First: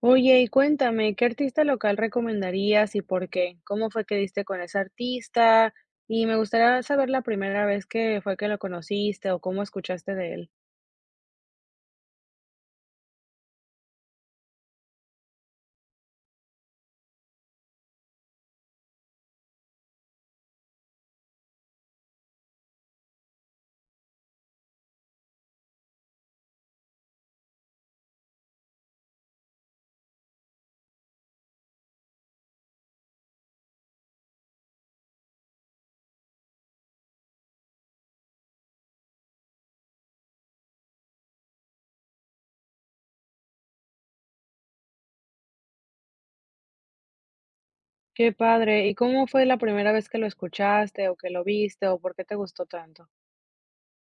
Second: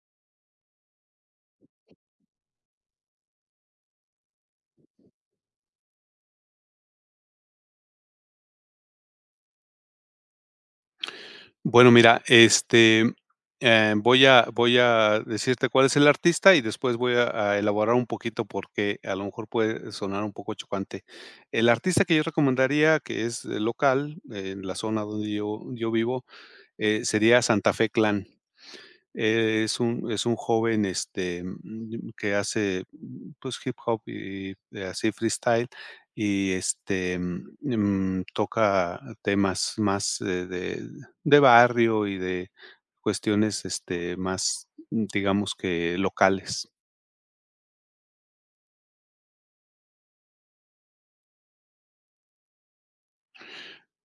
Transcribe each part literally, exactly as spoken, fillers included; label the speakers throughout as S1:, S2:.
S1: Oye, y cuéntame, ¿qué artista local recomendarías y por qué? ¿Cómo fue que diste con ese artista? Y me gustaría saber la primera vez que fue que lo conociste o cómo escuchaste de él.
S2: Bueno, mira, este, eh, voy a voy a decirte cuál es el artista y después voy a a elaborar un poquito porque a lo mejor puede sonar un poco chocante. El artista que yo recomendaría, que es eh, local, eh, en la zona donde yo yo vivo, eh, sería Santa Fe Clan. Eh, es un es un joven, este, mm, que hace, mm, pues, hip hop y eh, así freestyle y, este, mm, mm, toca temas más de de de barrio y de cuestiones, este, más, mm, digamos que locales.
S1: Qué padre. ¿Y cómo fue la primera vez que lo escuchaste o que lo viste o por qué te gustó tanto?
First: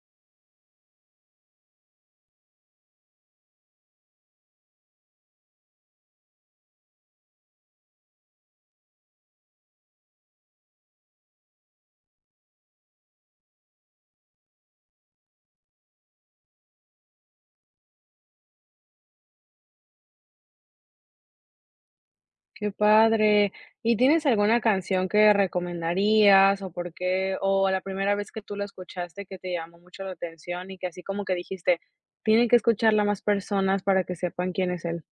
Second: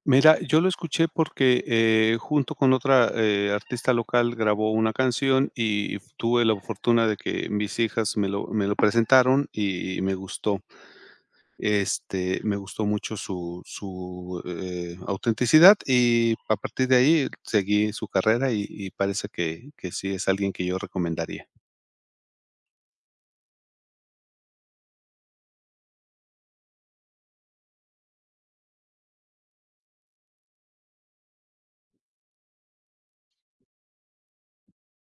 S2: Mira, yo lo escuché porque, eh, junto con otra, eh, artista local grabó una canción y tuve la fortuna de que mis hijas me lo me lo presentaron y me gustó. Este, me gustó mucho su su, eh, autenticidad y a partir de ahí seguí su carrera y y parece que que sí es alguien que yo recomendaría.
S1: Qué padre. ¿Y tienes alguna canción que recomendarías o por qué? O la primera vez que tú la escuchaste que te llamó mucho la atención y que así como que dijiste, tienen que escucharla más personas para que sepan quién es él.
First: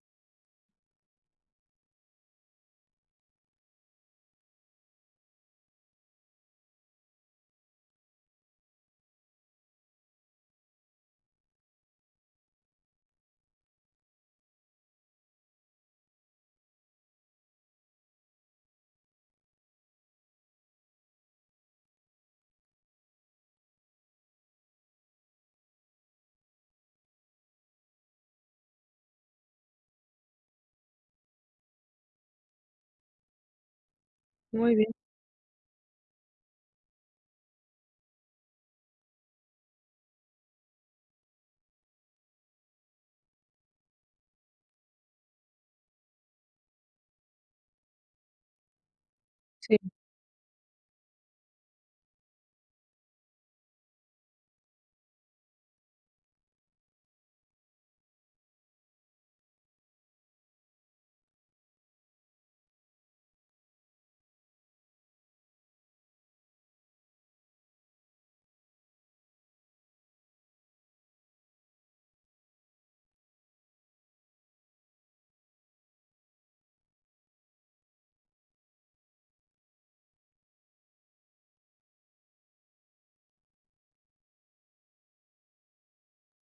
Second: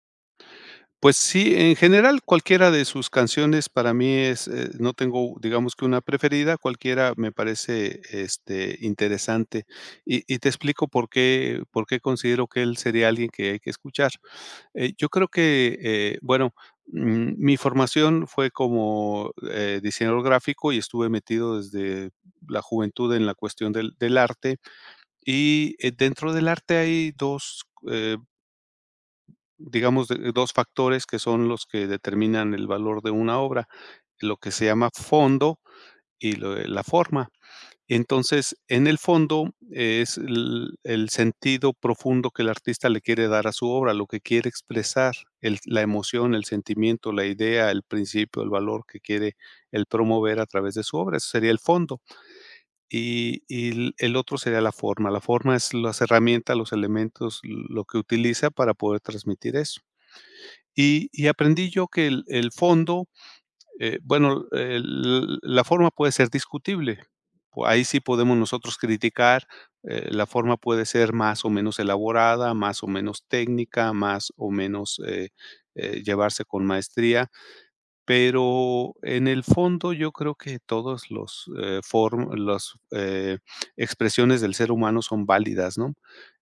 S2: Pues sí, en general, cualquiera de sus canciones para mí es, eh, no tengo, digamos que una preferida, cualquiera me parece, este, interesante. Y y te explico por qué por qué considero que él sería alguien que hay que escuchar. Eh, yo creo que, eh, bueno, mm, mi formación fue como, eh, diseñador gráfico y estuve metido desde la juventud en la cuestión del del arte. Y, eh, dentro del arte hay dos eh, Digamos, de dos factores que son los que determinan el valor de una obra, lo que se
S1: Muy
S2: llama
S1: bien.
S2: fondo y lo de la forma. Entonces, en el fondo es el el sentido profundo que el artista le quiere dar a su obra, lo que quiere expresar, el la emoción, el sentimiento, la idea, el principio, el valor que quiere
S1: Sí.
S2: el promover a través de su obra, eso sería el fondo. Y y el el otro sería la forma, la forma es las herramientas, los elementos, lo que utiliza para poder transmitir eso. Y y aprendí yo que el el fondo, eh, bueno, el la forma puede ser discutible. Po- Ahí sí podemos nosotros criticar, eh, la forma puede ser más o menos elaborada, más o menos técnica, más o menos, eh, eh, llevarse con maestría. Pero en el fondo yo creo que todas los, eh, form las, eh, expresiones del ser humano son válidas, ¿no?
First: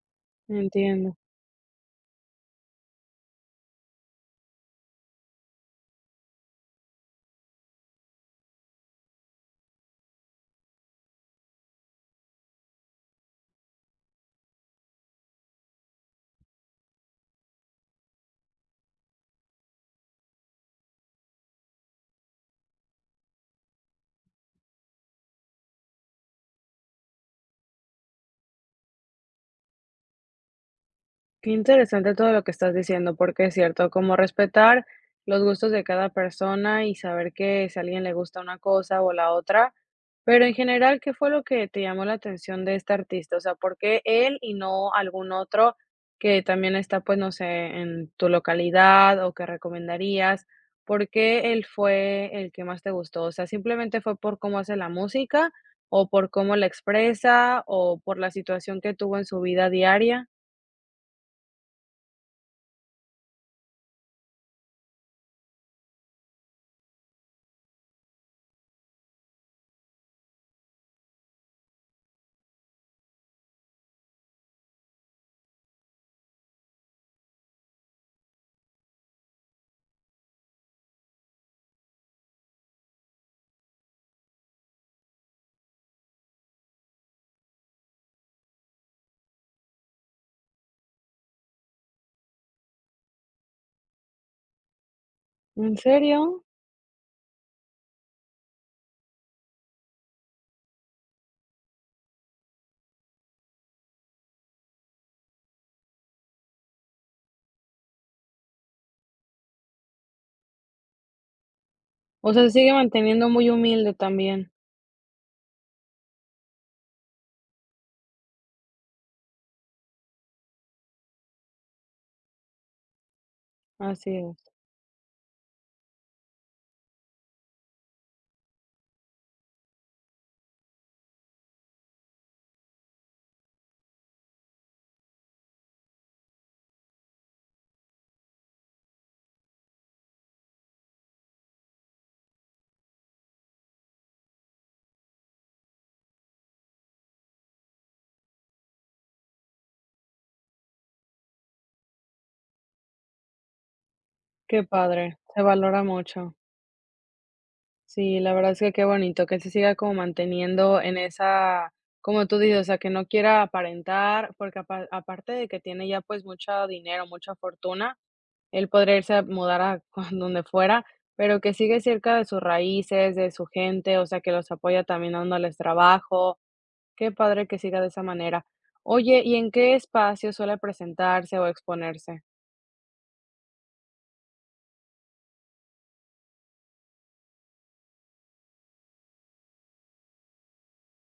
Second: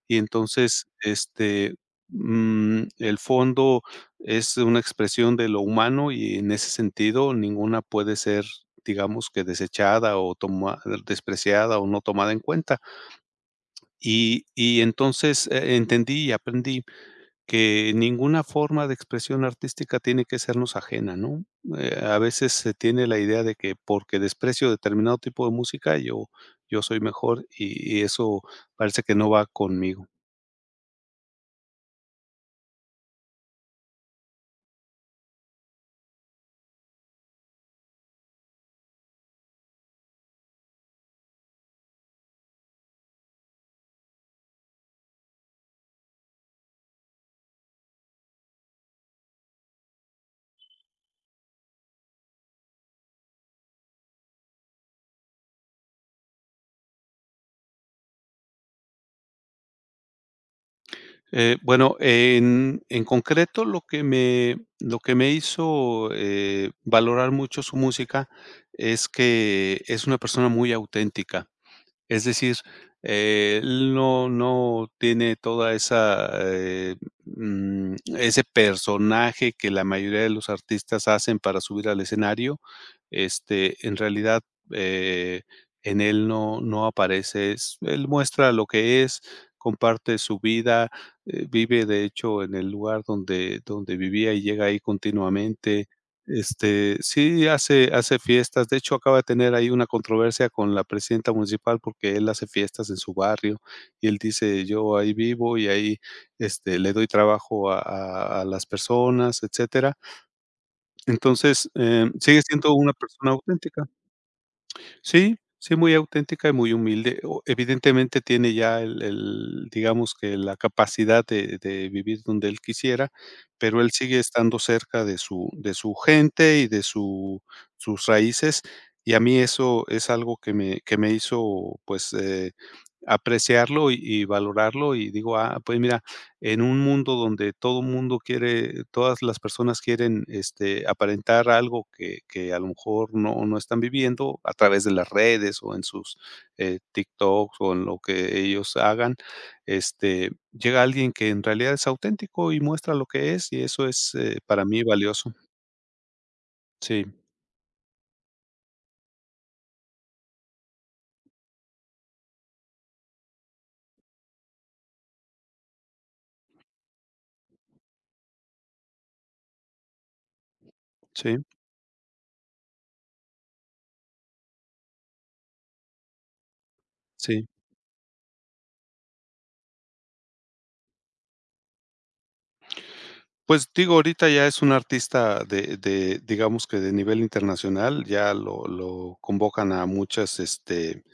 S2: Y entonces,
S1: Entiendo.
S2: este, mm, el fondo es una expresión de lo humano y en ese sentido ninguna puede ser, digamos que desechada o toma despreciada o no tomada en cuenta. Y y entonces, eh, entendí y aprendí que ninguna forma de expresión artística tiene que sernos ajena, ¿no? Eh, a veces se tiene la idea de que porque desprecio determinado tipo de música, yo yo soy mejor y y eso parece que no va conmigo.
S1: Qué interesante todo lo que estás diciendo, porque es cierto, como respetar los gustos de cada persona y saber que si a alguien le gusta una cosa o la otra, pero en general, ¿qué fue lo que te llamó la atención de este artista? O sea, ¿por qué él y no algún otro que también está, pues, no sé, en tu localidad o que recomendarías? ¿Por qué él fue el que más te gustó? O sea, ¿simplemente fue por cómo hace la música o por cómo la expresa o por la situación que tuvo en su vida diaria?
S2: Eh, bueno, en en concreto, lo que me lo que me hizo, eh, valorar mucho su música es que es una persona muy auténtica. Es decir, eh, él no no tiene toda esa, eh, mm, ese personaje que la mayoría de los artistas hacen para subir al escenario. Este, en realidad, eh, en él no no aparece. Es él muestra lo que es, comparte su vida, eh, vive, de hecho, en el lugar donde donde vivía y llega ahí
S1: ¿En
S2: continuamente.
S1: serio?
S2: Este, sí hace hace fiestas, de hecho, acaba de tener ahí una controversia con la presidenta municipal, porque él hace fiestas en su barrio, y él dice: "Yo ahí vivo y ahí, este, le doy trabajo a a a las personas", etcétera. Entonces, eh,
S1: O sea,
S2: sigue
S1: se sigue
S2: siendo una
S1: manteniendo
S2: persona
S1: muy
S2: auténtica.
S1: humilde también.
S2: Sí, sí, muy auténtica y muy humilde. O evidentemente tiene ya el el, digamos que la capacidad de de vivir donde él quisiera, pero él
S1: Así
S2: sigue
S1: es.
S2: estando cerca de su de su gente y de su sus raíces, y a mí eso es algo que me que me hizo, pues, eh, apreciarlo y y valorarlo, y digo: "Ah, pues mira, en un mundo donde todo mundo quiere, todas las personas quieren, este, aparentar algo que que a lo mejor no no están viviendo a través de las redes o en sus, eh, TikToks o en lo que ellos hagan, este, llega alguien que en realidad es auténtico y muestra lo que es, y eso es, eh,
S1: Qué
S2: para mí
S1: padre,
S2: valioso.
S1: se valora mucho.
S2: Sí,
S1: Sí, la verdad es que qué bonito que se siga como manteniendo en esa, como tú dices, o sea, que no quiera aparentar, porque apa- aparte de que tiene ya pues mucho dinero, mucha fortuna, él podría irse a mudar a con- donde fuera,
S2: sí,
S1: pero que sigue cerca de sus raíces, de su gente, o sea, que los apoya también dándoles trabajo. Qué
S2: sí.
S1: padre que siga de esa manera. Oye, ¿y en qué espacio suele presentarse o exponerse?
S2: Pues, digo, ahorita ya es un artista de de digamos que de nivel internacional, ya lo lo convocan a muchas, este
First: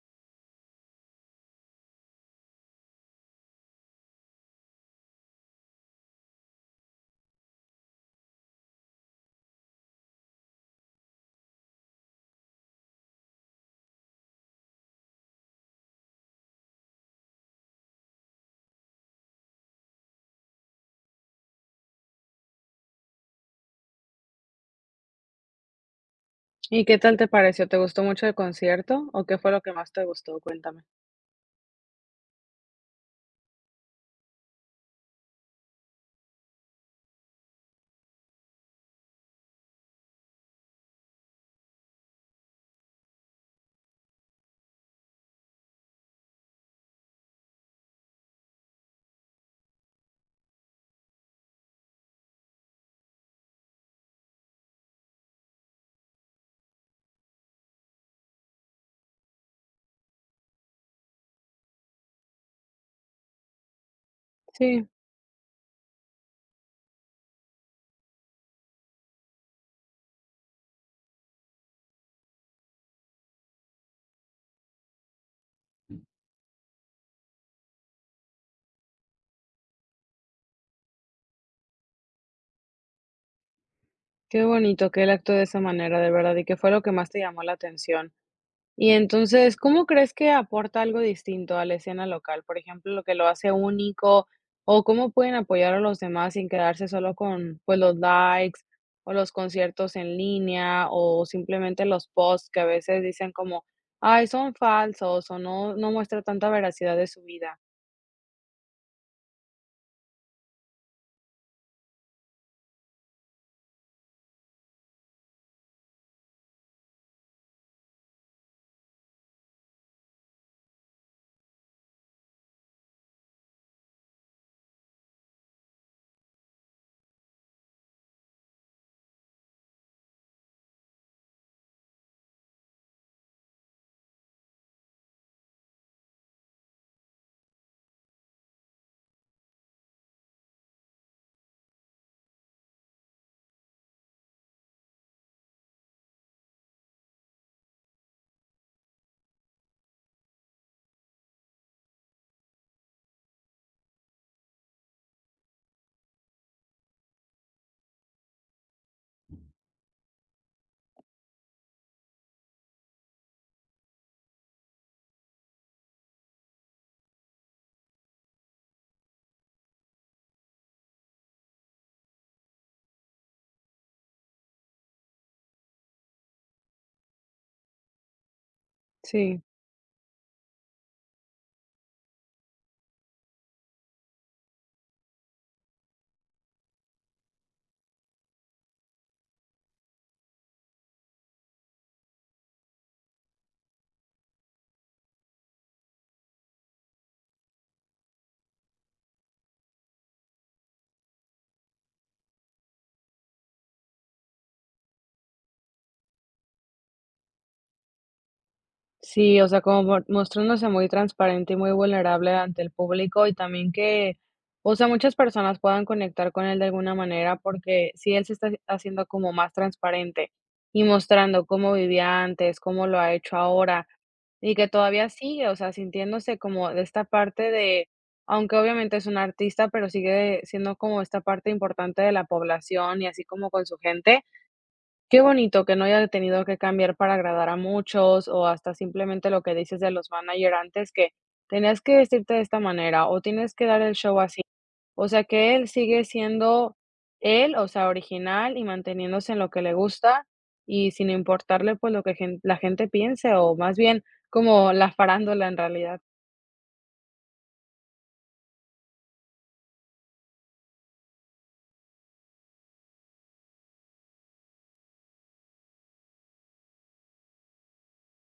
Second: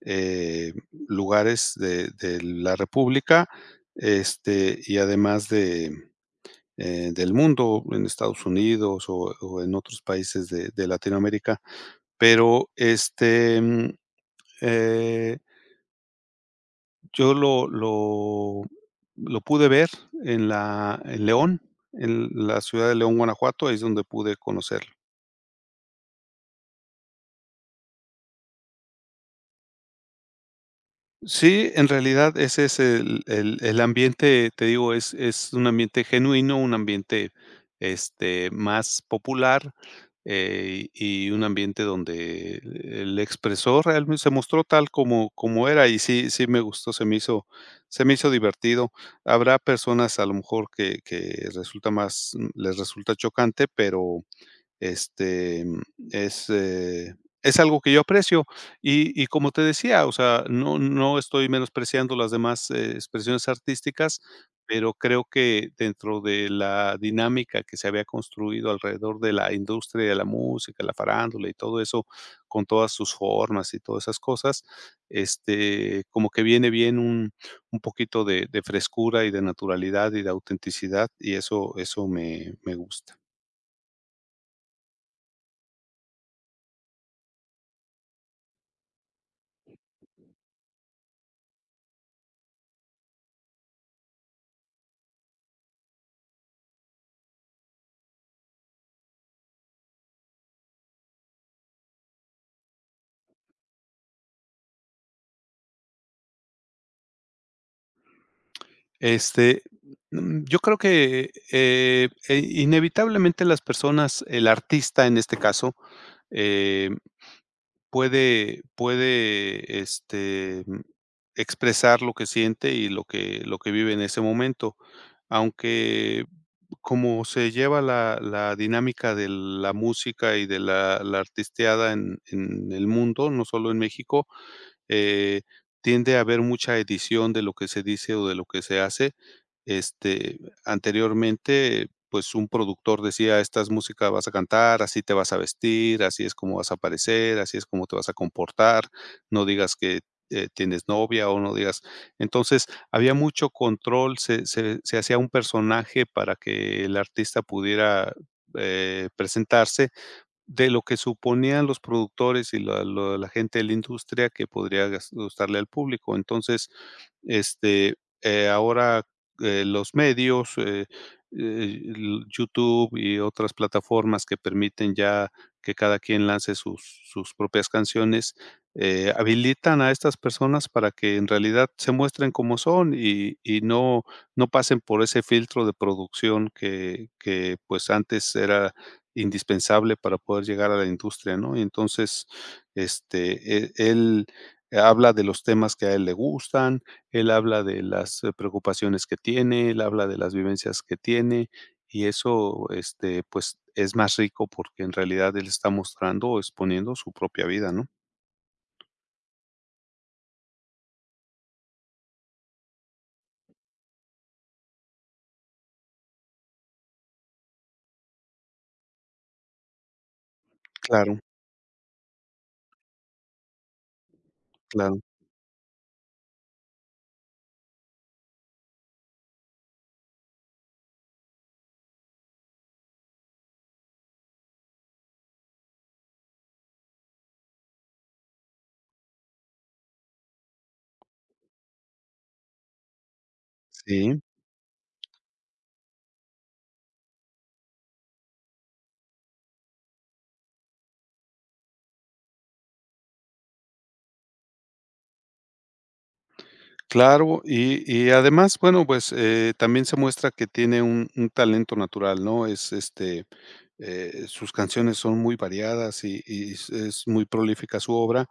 S2: eh, lugares de de la república, este, y además de, eh, del mundo, en Estados Unidos o o en otros países de de Latinoamérica. Pero, este, mm, eh, yo lo lo lo pude ver en la en León, en la ciudad de León, Guanajuato, ahí es donde pude conocerlo.
S1: ¿Y qué tal te pareció? ¿Te gustó mucho el concierto o qué fue lo que más te gustó? Cuéntame.
S2: Sí, en realidad ese es el el el ambiente, te digo, es es un ambiente genuino, un ambiente, este, más popular, eh, y un ambiente donde el expresor realmente se mostró tal como como era, y sí sí me gustó, se me hizo se me hizo divertido. Habrá personas, a lo mejor, que que resulta más les resulta chocante, pero este, es, eh, es algo que yo aprecio. Y y como te decía, o sea, no no estoy menospreciando las demás, eh, expresiones artísticas,
S1: Sí,
S2: pero creo que dentro de la dinámica que se había construido alrededor de la industria de la música, la farándula y todo eso, con todas sus formas y todas esas cosas, este, como que viene bien un un poquito de de frescura y de naturalidad y de autenticidad, y eso eso me me gusta.
S1: qué bonito que él actúe de esa manera, de verdad, y qué fue lo que más te llamó la atención. Y entonces, ¿cómo crees que aporta algo distinto a la escena local? Por ejemplo, lo que lo hace único, o cómo pueden apoyar a los demás sin quedarse solo con, pues, los likes o los conciertos en línea o simplemente los posts que a veces dicen como, ay, son falsos o no, no muestra tanta veracidad de su vida.
S2: Este, mm, yo creo que, eh, eh, inevitablemente las personas, el artista en este caso, eh, puede puede, este, mm, expresar lo que siente y lo que lo que vive en ese momento. Aunque, como se lleva la la dinámica de la música y de la la artisteada en en el mundo, no solo en México, eh, tiende a haber mucha edición de lo que se dice o de lo que se hace. Este, anteriormente, pues un productor decía, esta es música vas a cantar, así te vas a vestir, así es como vas a aparecer, así es como te vas a comportar, no digas que eh, tienes novia o no digas. Entonces, había mucho control, se, se- se hacía un personaje para que el artista pudiera eh, presentarse de lo que suponían los productores y la lo la gente de la industria que podría gas gustarle al público. Entonces, este, eh, ahora, eh, los medios, eh, eh, l YouTube y otras plataformas que permiten ya que cada quien lance sus sus propias canciones, eh,
S1: Sí.
S2: habilitan a estas personas para que en realidad se muestren como son y y no no pasen por ese filtro de producción que que, pues, antes era indispensable para poder llegar a la industria, ¿no? Y entonces, este, e él habla de los temas que a él le gustan, él habla de las, eh, preocupaciones que tiene, él habla de las vivencias que tiene, y eso, este, pues, es más rico porque en realidad él está mostrando o exponiendo su propia vida, ¿no?
S1: Sí, o sea, como mo mostrándose muy transparente y muy vulnerable ante el público, y también que, o sea, muchas personas puedan conectar con él de alguna manera, porque si él se está haciendo como más transparente y
S2: Claro,
S1: mostrando cómo vivía antes, cómo lo ha hecho ahora, y que
S2: claro.
S1: todavía sigue, o sea, sintiéndose como de esta parte de, aunque obviamente es un artista, pero sigue siendo como esta parte importante de la población y así como con su gente. Qué bonito que no haya tenido que cambiar para agradar a muchos, o hasta simplemente lo que dices de los manager antes, que tenías que vestirte de esta manera o tienes que dar el show
S2: Sí.
S1: así. O sea, que él sigue siendo él, o sea, original y manteniéndose en lo que le gusta y sin importarle, pues, lo que gen la gente piense, o más bien como la farándula en realidad.
S2: Claro, y y además, bueno, pues, eh, también se muestra que tiene un un talento natural, ¿no? Es, este, eh, sus canciones son muy variadas y y es es muy prolífica su obra,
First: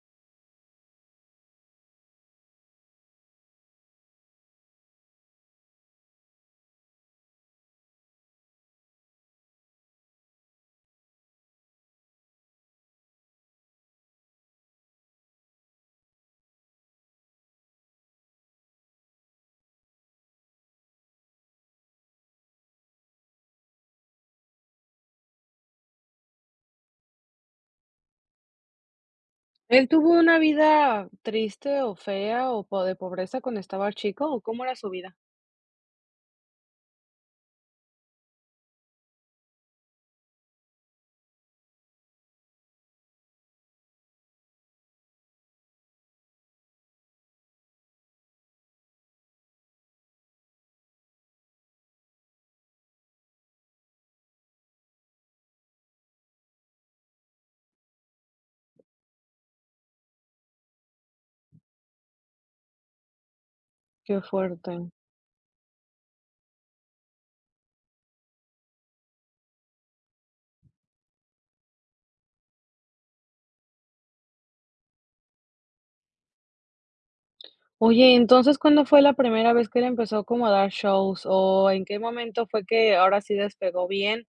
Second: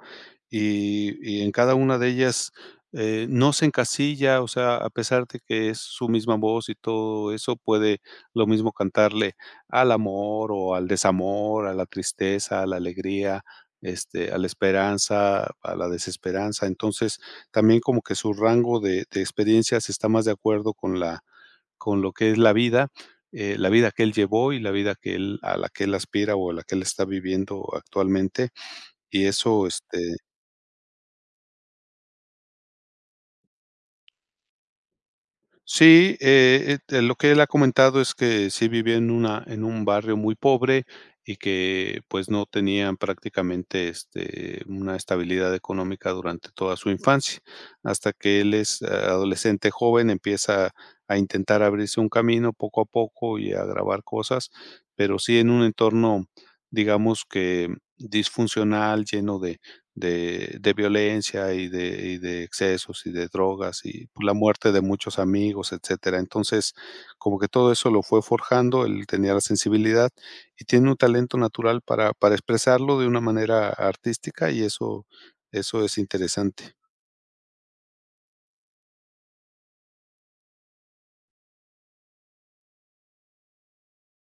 S2: y y en cada una de ellas, eh, no se encasilla, o sea, a pesar de que es su misma voz y todo eso, puede lo mismo cantarle al amor o al desamor, a la tristeza, a la alegría, este, a la esperanza, a la desesperanza. Entonces, también como que su rango de de experiencias está más de acuerdo con la con lo que es la vida, eh, la vida que él llevó y la vida que él a la que él aspira o a la que él está viviendo actualmente, y eso,
S1: ¿Él
S2: este
S1: tuvo una vida triste o fea o po de pobreza cuando estaba chico, o cómo era su vida?
S2: Sí, eh, eh, lo que él ha comentado es que sí vivía en una en un barrio muy pobre y que, pues, no tenían prácticamente, este, una estabilidad económica durante toda su infancia, hasta que él es eh, adolescente joven, empieza a intentar abrirse un camino poco a poco y a grabar cosas, pero sí en un entorno, digamos que disfuncional, lleno de de de violencia y de y de excesos y de drogas y
S1: Qué
S2: pues, la muerte de
S1: fuerte.
S2: muchos amigos, etcétera. Entonces, como que todo eso lo fue forjando, él tenía la sensibilidad y tiene un talento natural para para expresarlo de una manera artística y eso eso es interesante.
S1: Oye, entonces, ¿cuándo fue la primera vez que él empezó como a dar shows? ¿O en qué momento fue que ahora sí despegó bien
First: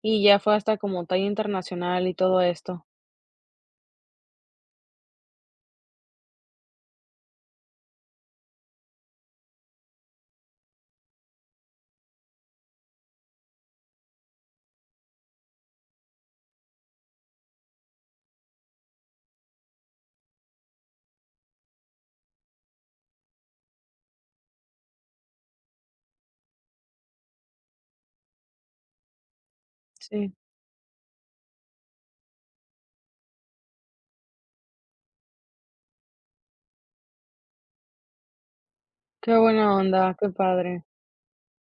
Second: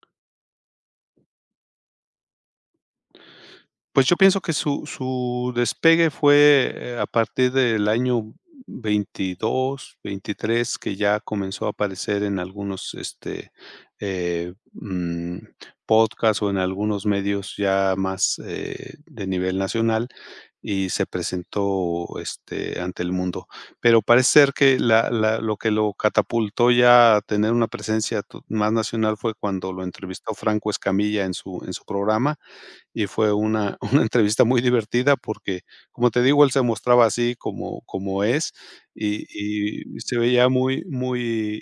S1: y ya fue hasta como talla internacional y todo esto?
S2: Pues yo pienso que su su despegue fue, eh, a partir del año veintidós veintitrés que ya comenzó a aparecer en algunos, este, eh, mm, podcast o en algunos medios ya más, eh, de nivel nacional y se presentó, este, ante el mundo. Pero parece ser que la la lo que lo catapultó ya a tener una presencia to más nacional fue cuando lo
S1: Sí,
S2: entrevistó Franco Escamilla en su en su programa y fue una una entrevista muy divertida porque, como te digo, él se mostraba así como como es, y
S1: qué buena
S2: y
S1: onda,
S2: se
S1: qué
S2: veía
S1: padre.
S2: muy muy,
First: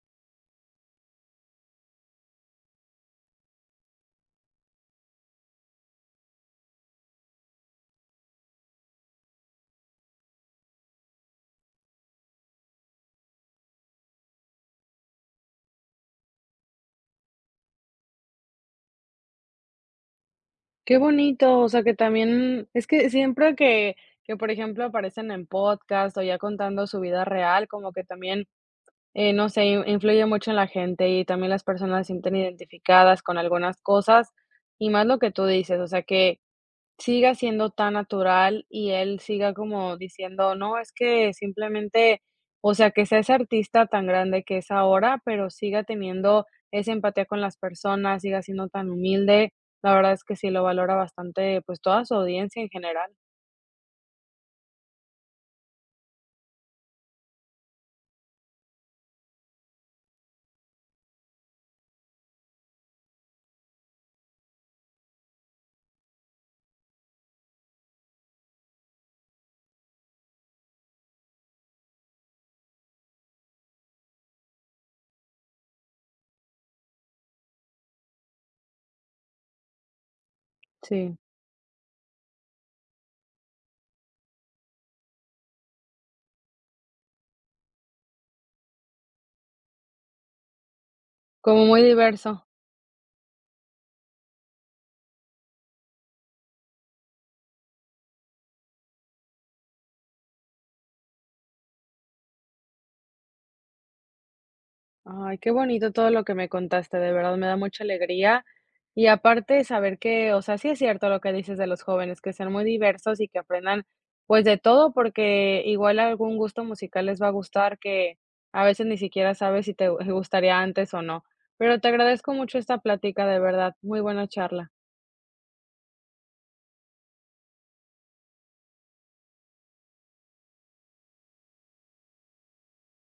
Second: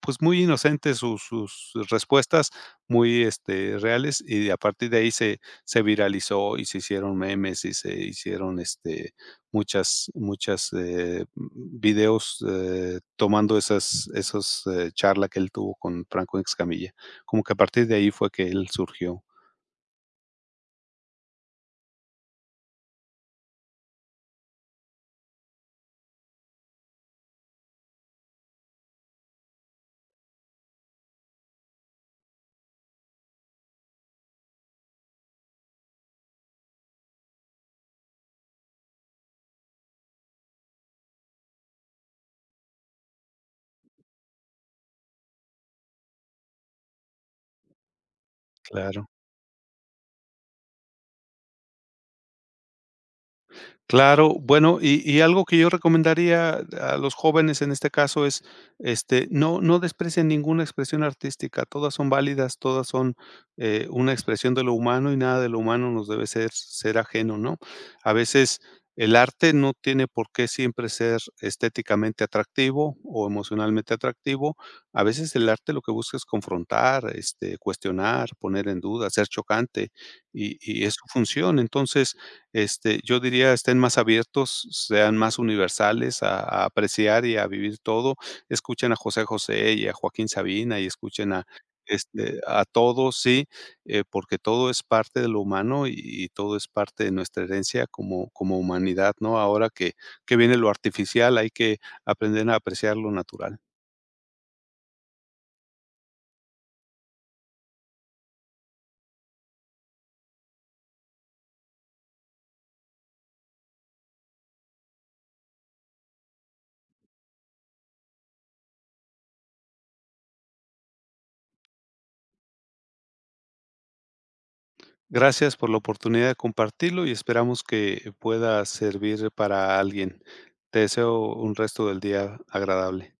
S2: pues, muy inocente sus sus respuestas, muy, este, reales, y a partir de ahí se se viralizó y se hicieron memes y se hicieron, este, muchas muchas, eh, videos, eh, tomando esas esas, eh, charla que él tuvo con Franco Escamilla. Como que a partir de ahí fue que él surgió,
S1: Qué bonito, o sea, que también es que siempre que que, por ejemplo, aparecen en podcast o ya contando su vida real, como que también, eh, no sé, in influye mucho en la gente y también las personas se sienten identificadas con algunas cosas, y más lo que tú dices, o sea, que siga siendo tan natural y él siga como diciendo: "No, es que simplemente", o sea, que sea ese artista tan grande que es ahora, pero siga teniendo esa empatía con las personas, siga siendo tan
S2: claro.
S1: humilde. La verdad es que sí lo valora bastante, pues, toda su audiencia en general.
S2: Claro, bueno, y y algo que yo recomendaría a los jóvenes en este caso es, este, no no desprecien ninguna expresión artística, todas son válidas, todas son, eh, una expresión de lo humano y nada de lo humano nos debe ser ser ajeno, ¿no? A veces el arte no tiene por qué siempre ser estéticamente atractivo o emocionalmente atractivo. A veces el arte lo que busca es confrontar, este, cuestionar, poner en duda, ser chocante, y y es su
S1: Sí,
S2: función. Entonces, este, yo diría estén más abiertos, sean más universales a a apreciar y a vivir todo. Escuchen a José José y a Joaquín Sabina y escuchen a,
S1: como muy
S2: este,
S1: diverso.
S2: a todos, sí, eh, porque todo es parte de lo humano y y todo es parte de nuestra herencia como como humanidad, ¿no? Ahora que que viene lo artificial, hay que aprender a apreciar lo natural.
S1: Ay, qué bonito todo lo que me contaste, de verdad me da mucha alegría. Y aparte saber que, o sea, sí es cierto lo que dices de los jóvenes, que sean muy diversos y que aprendan pues de todo, porque igual algún gusto musical les va a gustar que a veces ni siquiera sabes si te gustaría antes o no. Pero te agradezco mucho esta plática, de verdad, muy buena charla.
S2: Gracias por la oportunidad de compartirlo y esperamos que pueda servir para alguien. Te deseo un resto del día agradable.